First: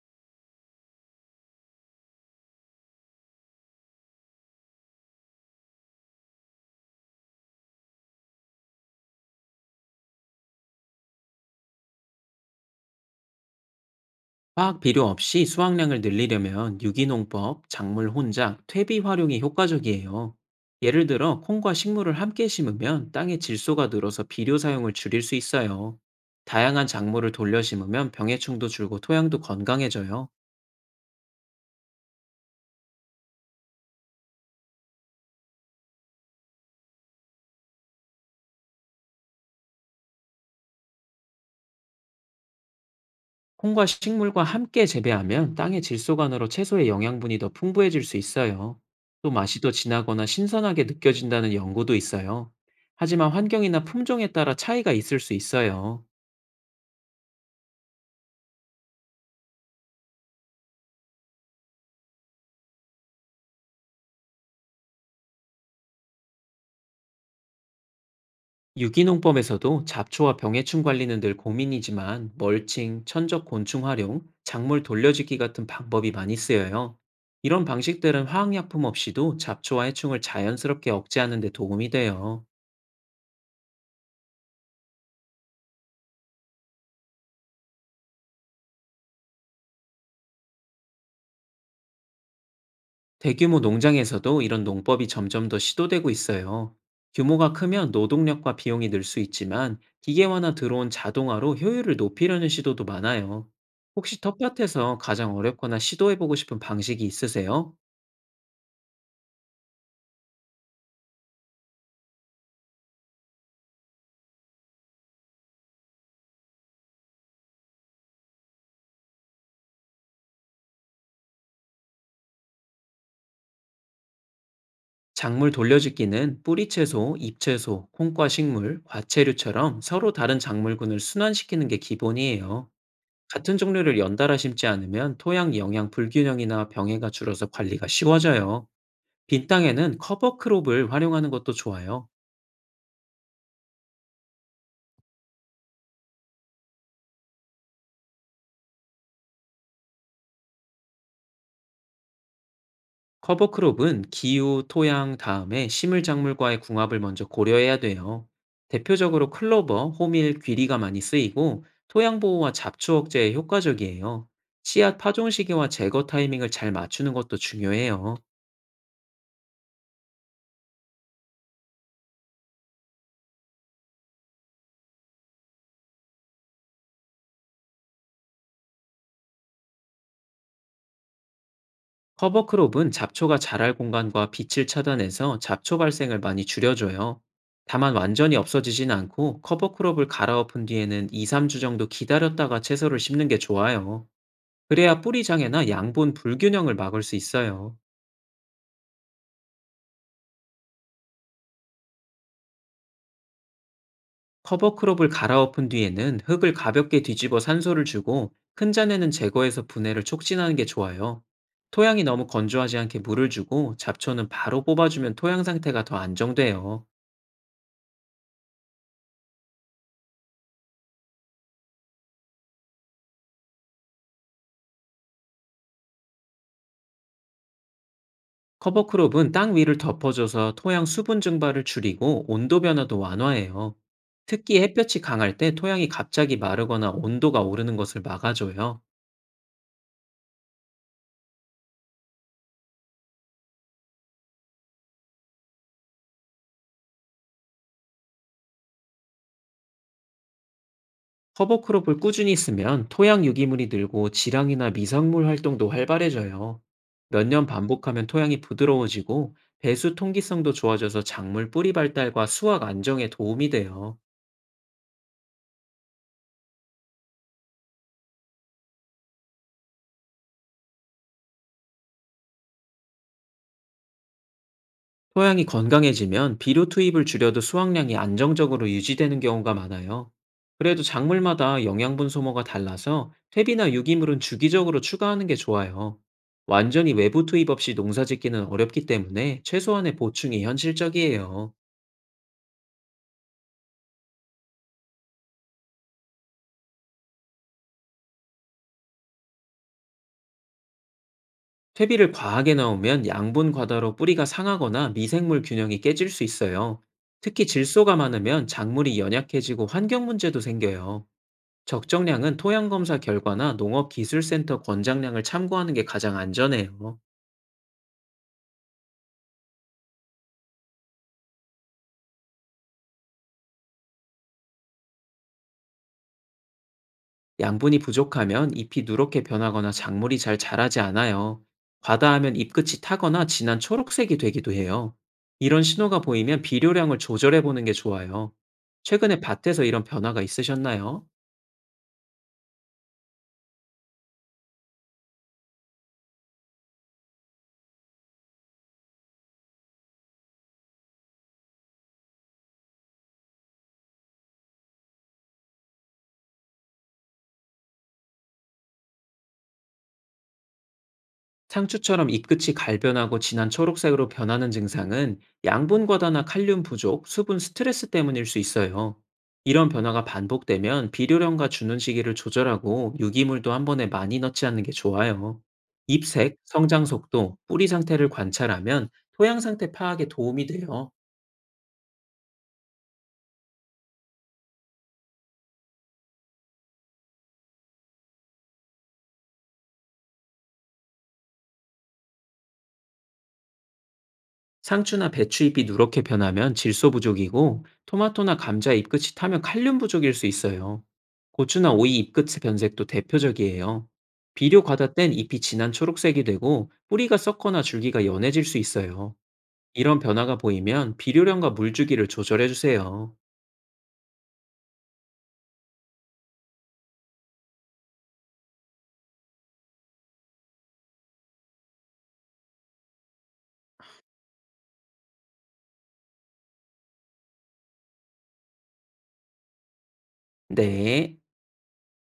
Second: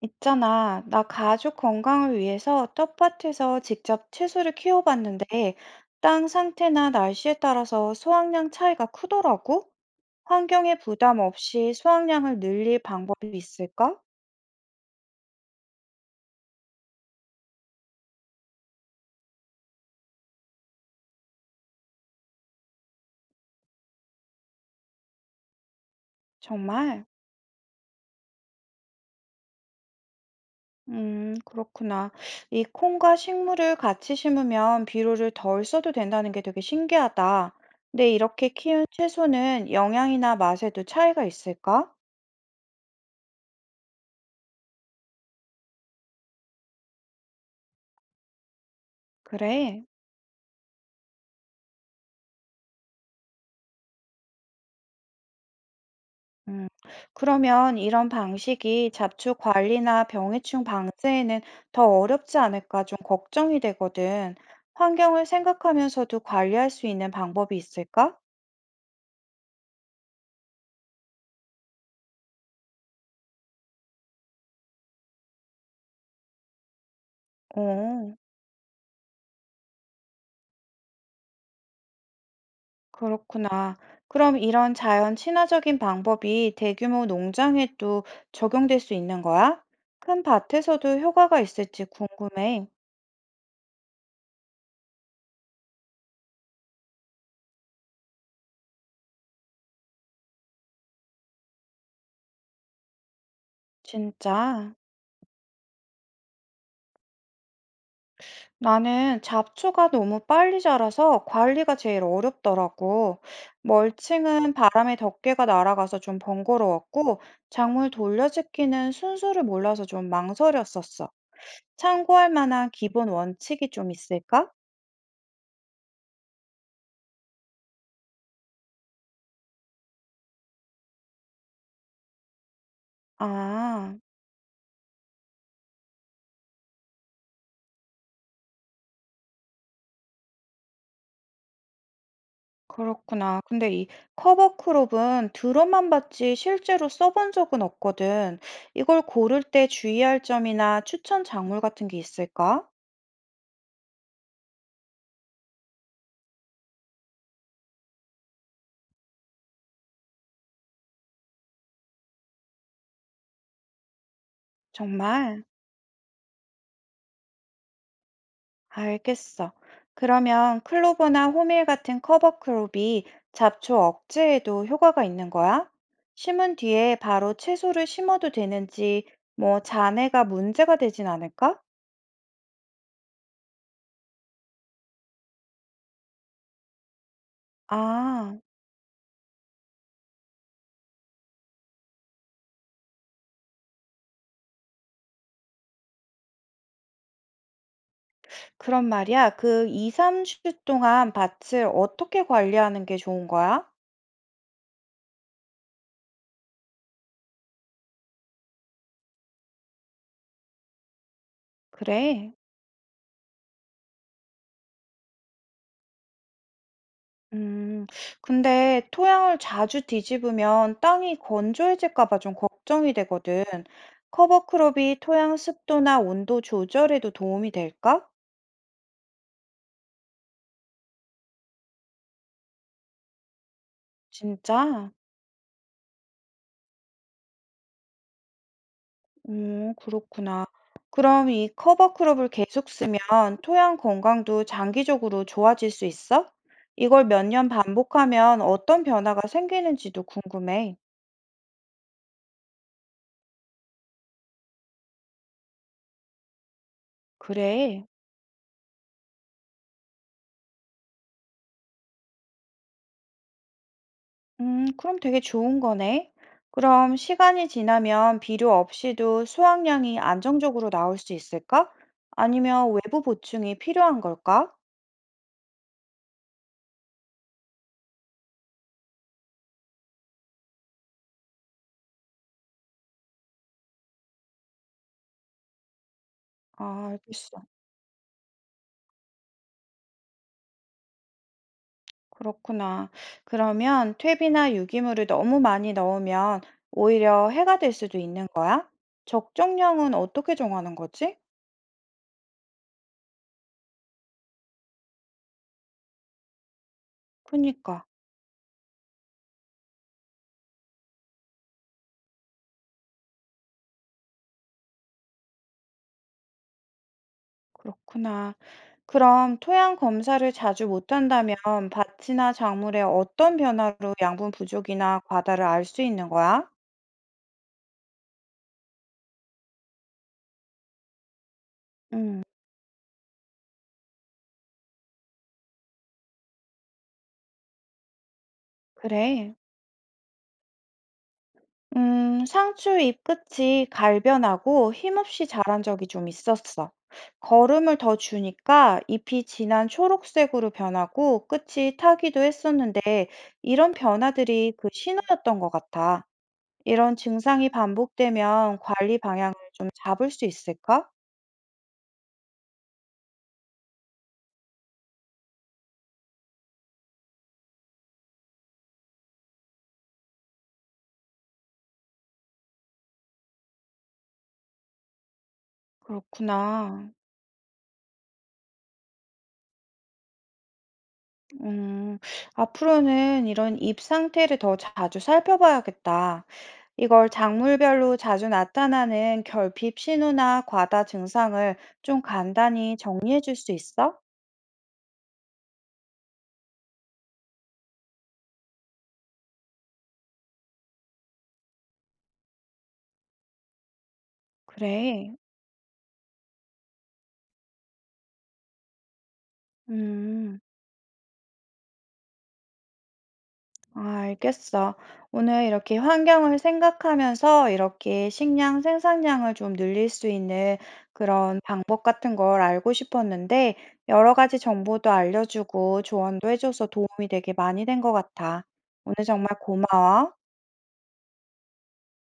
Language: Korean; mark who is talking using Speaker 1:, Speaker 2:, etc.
Speaker 1: 있잖아, 나 가족 건강을 위해서 텃밭에서 직접 채소를 키워봤는데, 땅 상태나 날씨에 따라서 수확량 차이가 크더라고? 환경에 부담 없이 수확량을 늘릴 방법이 있을까?
Speaker 2: 화학 비료 없이 수확량을 늘리려면 유기농법, 작물 혼작, 퇴비 활용이 효과적이에요. 예를 들어 콩과 식물을 함께 심으면 땅의 질소가 늘어서 비료 사용을 줄일 수 있어요. 다양한
Speaker 1: 정말?
Speaker 2: 작물을 돌려 심으면 병해충도 줄고 토양도 건강해져요.
Speaker 1: 그렇구나. 이 콩과 식물을 같이 심으면 비료를 덜 써도 된다는 게 되게 신기하다. 근데 이렇게 키운 채소는 영양이나 맛에도 차이가 있을까?
Speaker 2: 콩과 식물과 함께 재배하면 땅의 질소관으로 채소의 영양분이 더 풍부해질 수 있어요. 또 맛이 더
Speaker 1: 그래.
Speaker 2: 진하거나 신선하게 느껴진다는 연구도 있어요. 하지만 환경이나 품종에 따라 차이가 있을 수 있어요.
Speaker 1: 음, 그러면 이런 방식이 잡초 관리나 병해충 방제에는 더 어렵지 않을까 좀 걱정이 되거든. 환경을 생각하면서도 관리할 수 있는 방법이 있을까?
Speaker 2: 유기농법에서도 잡초와 병해충 관리는 늘 고민이지만 멀칭, 천적 곤충 활용, 작물 돌려짓기 같은 방법이 많이 쓰여요. 이런
Speaker 1: 어,
Speaker 2: 방식들은 화학약품 없이도 잡초와 해충을 자연스럽게 억제하는 데 도움이 돼요.
Speaker 1: 그렇구나. 그럼 이런 자연 친화적인 방법이 대규모 농장에도 적용될 수 있는 거야? 큰 밭에서도 효과가 있을지 궁금해.
Speaker 2: 대규모 농장에서도 이런 농법이 점점 더 시도되고 있어요. 규모가 크면 노동력과 비용이 늘 수 있지만 기계화나 드론 자동화로 효율을 높이려는 시도도 많아요. 혹시
Speaker 1: 진짜.
Speaker 2: 텃밭에서 가장 어렵거나 시도해보고 싶은 방식이 있으세요?
Speaker 1: 나는 잡초가 너무 빨리 자라서 관리가 제일 어렵더라고. 멀칭은 바람에 덮개가 날아가서 좀 번거로웠고, 작물 돌려짓기는 순서를 몰라서 좀 망설였었어. 참고할 만한 기본 원칙이 좀 있을까?
Speaker 2: 작물 돌려짓기는 뿌리채소, 잎채소, 콩과 식물, 과채류처럼 서로 다른 작물군을 순환시키는 게 기본이에요. 같은
Speaker 1: 아,
Speaker 2: 종류를 연달아 심지 않으면 토양 영양 불균형이나 병해가 줄어서 관리가 쉬워져요. 빈 땅에는 커버 크롭을 활용하는 것도 좋아요.
Speaker 1: 그렇구나. 근데 이 커버크롭은 들어만 봤지 실제로 써본 적은 없거든. 이걸 고를 때 주의할 점이나 추천 작물 같은 게 있을까?
Speaker 2: 커버크롭은 기후, 토양 다음에 식물작물과의 궁합을 먼저 고려해야 돼요. 대표적으로 클로버, 호밀, 귀리가 많이 쓰이고 토양 보호와 잡초 억제에 효과적이에요. 씨앗 파종
Speaker 1: 정말.
Speaker 2: 시기와 제거 타이밍을 잘 맞추는 것도 중요해요.
Speaker 1: 알겠어. 그러면 클로버나 호밀 같은 커버 크롭이 잡초 억제에도 효과가 있는 거야? 심은 뒤에 바로 채소를 심어도 되는지, 뭐 잔해가 문제가 되진 않을까?
Speaker 2: 커버크롭은 잡초가 자랄 공간과 빛을 차단해서 잡초 발생을 많이 줄여줘요. 다만 완전히
Speaker 1: 아,
Speaker 2: 없어지진 않고 커버크롭을 갈아엎은 뒤에는 2, 3주 정도 기다렸다가 채소를 심는 게 좋아요. 그래야 뿌리장애나 양분 불균형을 막을 수 있어요.
Speaker 1: 그런 말이야. 그 이삼 주 동안 밭을 어떻게 관리하는 게 좋은 거야?
Speaker 2: 커버크롭을 갈아엎은 뒤에는 흙을 가볍게 뒤집어 산소를 주고 큰 잔에는 제거해서 분해를 촉진하는 게 좋아요. 토양이 너무
Speaker 1: 그래.
Speaker 2: 건조하지 않게 물을 주고 잡초는 바로 뽑아주면 토양 상태가 더 안정돼요.
Speaker 1: 음, 근데 토양을 자주 뒤집으면 땅이 건조해질까 봐 좀 걱정이 되거든. 커버크롭이 토양 습도나 온도 조절에도 도움이 될까?
Speaker 2: 커버크롭은 땅 위를 덮어줘서 토양 수분 증발을 줄이고 온도 변화도 완화해요. 특히
Speaker 1: 진짜?
Speaker 2: 햇볕이 강할 때 토양이 갑자기 마르거나 온도가 오르는 것을 막아줘요.
Speaker 1: 그렇구나. 그럼 이 커버크롭을 계속 쓰면 토양 건강도 장기적으로 좋아질 수 있어? 이걸 몇 년 반복하면 어떤 변화가 생기는지도 궁금해.
Speaker 2: 커버크롭을 꾸준히 쓰면 토양 유기물이 늘고 지랑이나 미생물 활동도 활발해져요. 몇 년
Speaker 1: 그래.
Speaker 2: 반복하면 토양이 부드러워지고 배수 통기성도 좋아져서 작물 뿌리 발달과 수확 안정에 도움이 돼요.
Speaker 1: 그럼 되게 좋은 거네. 그럼 시간이 지나면 비료 없이도 수확량이 안정적으로 나올 수 있을까? 아니면 외부 보충이 필요한 걸까?
Speaker 2: 토양이 건강해지면 비료 투입을 줄여도 수확량이 안정적으로 유지되는 경우가 많아요. 그래도 작물마다 영양분 소모가 달라서 퇴비나 유기물은 주기적으로 추가하는 게 좋아요.
Speaker 1: 아,
Speaker 2: 완전히 외부
Speaker 1: 알겠어.
Speaker 2: 투입 없이 농사 짓기는 어렵기 때문에 최소한의 보충이 현실적이에요.
Speaker 1: 그렇구나. 그러면 퇴비나 유기물을 너무 많이 넣으면 오히려 해가 될 수도 있는 거야? 적정량은 어떻게 정하는 거지?
Speaker 2: 퇴비를 과하게 넣으면 양분 과다로 뿌리가 상하거나 미생물 균형이 깨질 수 있어요. 특히
Speaker 1: 그니까.
Speaker 2: 질소가 많으면 작물이 연약해지고 환경 문제도 생겨요. 적정량은 토양검사 결과나 농업기술센터 권장량을 참고하는 게 가장 안전해요.
Speaker 1: 그렇구나. 그럼 토양 검사를 자주 못한다면 밭이나 작물에 어떤 변화로 양분 부족이나 과다를 알 수 있는 거야?
Speaker 2: 양분이 부족하면 잎이 누렇게 변하거나 작물이 잘 자라지 않아요.
Speaker 1: 음,
Speaker 2: 과다하면 잎끝이 타거나 진한 초록색이 되기도 해요. 이런 신호가 보이면 비료량을 조절해 보는 게 좋아요. 최근에
Speaker 1: 그래.
Speaker 2: 밭에서 이런 변화가 있으셨나요?
Speaker 1: 상추 잎 끝이 갈변하고 힘없이 자란 적이 좀 있었어. 거름을 더 주니까 잎이 진한 초록색으로 변하고 끝이 타기도 했었는데 이런 변화들이 그 신호였던 것 같아. 이런 증상이 반복되면 관리 방향을 좀 잡을 수 있을까?
Speaker 2: 상추처럼 잎끝이 갈변하고 진한 초록색으로 변하는 증상은 양분 과다나 칼륨 부족, 수분 스트레스 때문일 수 있어요. 이런 변화가 반복되면 비료령과 주는 시기를 조절하고 유기물도 한 번에 많이 넣지 않는 게 좋아요. 잎색, 성장
Speaker 1: 그렇구나.
Speaker 2: 속도, 뿌리 상태를 관찰하면 토양 상태 파악에 도움이 돼요.
Speaker 1: 음, 앞으로는 이런 잎 상태를 더 자주 살펴봐야겠다. 이걸 작물별로 자주 나타나는 결핍 신호나 과다 증상을 좀 간단히 정리해 줄 수 있어?
Speaker 2: 상추나 배추 잎이 누렇게 변하면 질소 부족이고 토마토나 감자 잎끝이 타면 칼륨 부족일 수 있어요. 고추나 오이 잎끝의 변색도 대표적이에요. 비료 과다 땐
Speaker 1: 그래.
Speaker 2: 잎이 진한 초록색이 되고 뿌리가 썩거나 줄기가 연해질 수 있어요. 이런 변화가
Speaker 1: 음.
Speaker 2: 보이면 비료량과 물주기를 조절해 주세요.
Speaker 1: 아, 알겠어. 오늘 이렇게 환경을 생각하면서 이렇게 식량 생산량을 좀 늘릴 수 있는 그런 방법 같은 걸 알고 싶었는데, 여러 가지 정보도 알려주고 조언도 해줘서 도움이 되게 많이 된 것 같아. 오늘 정말 고마워.
Speaker 2: 네.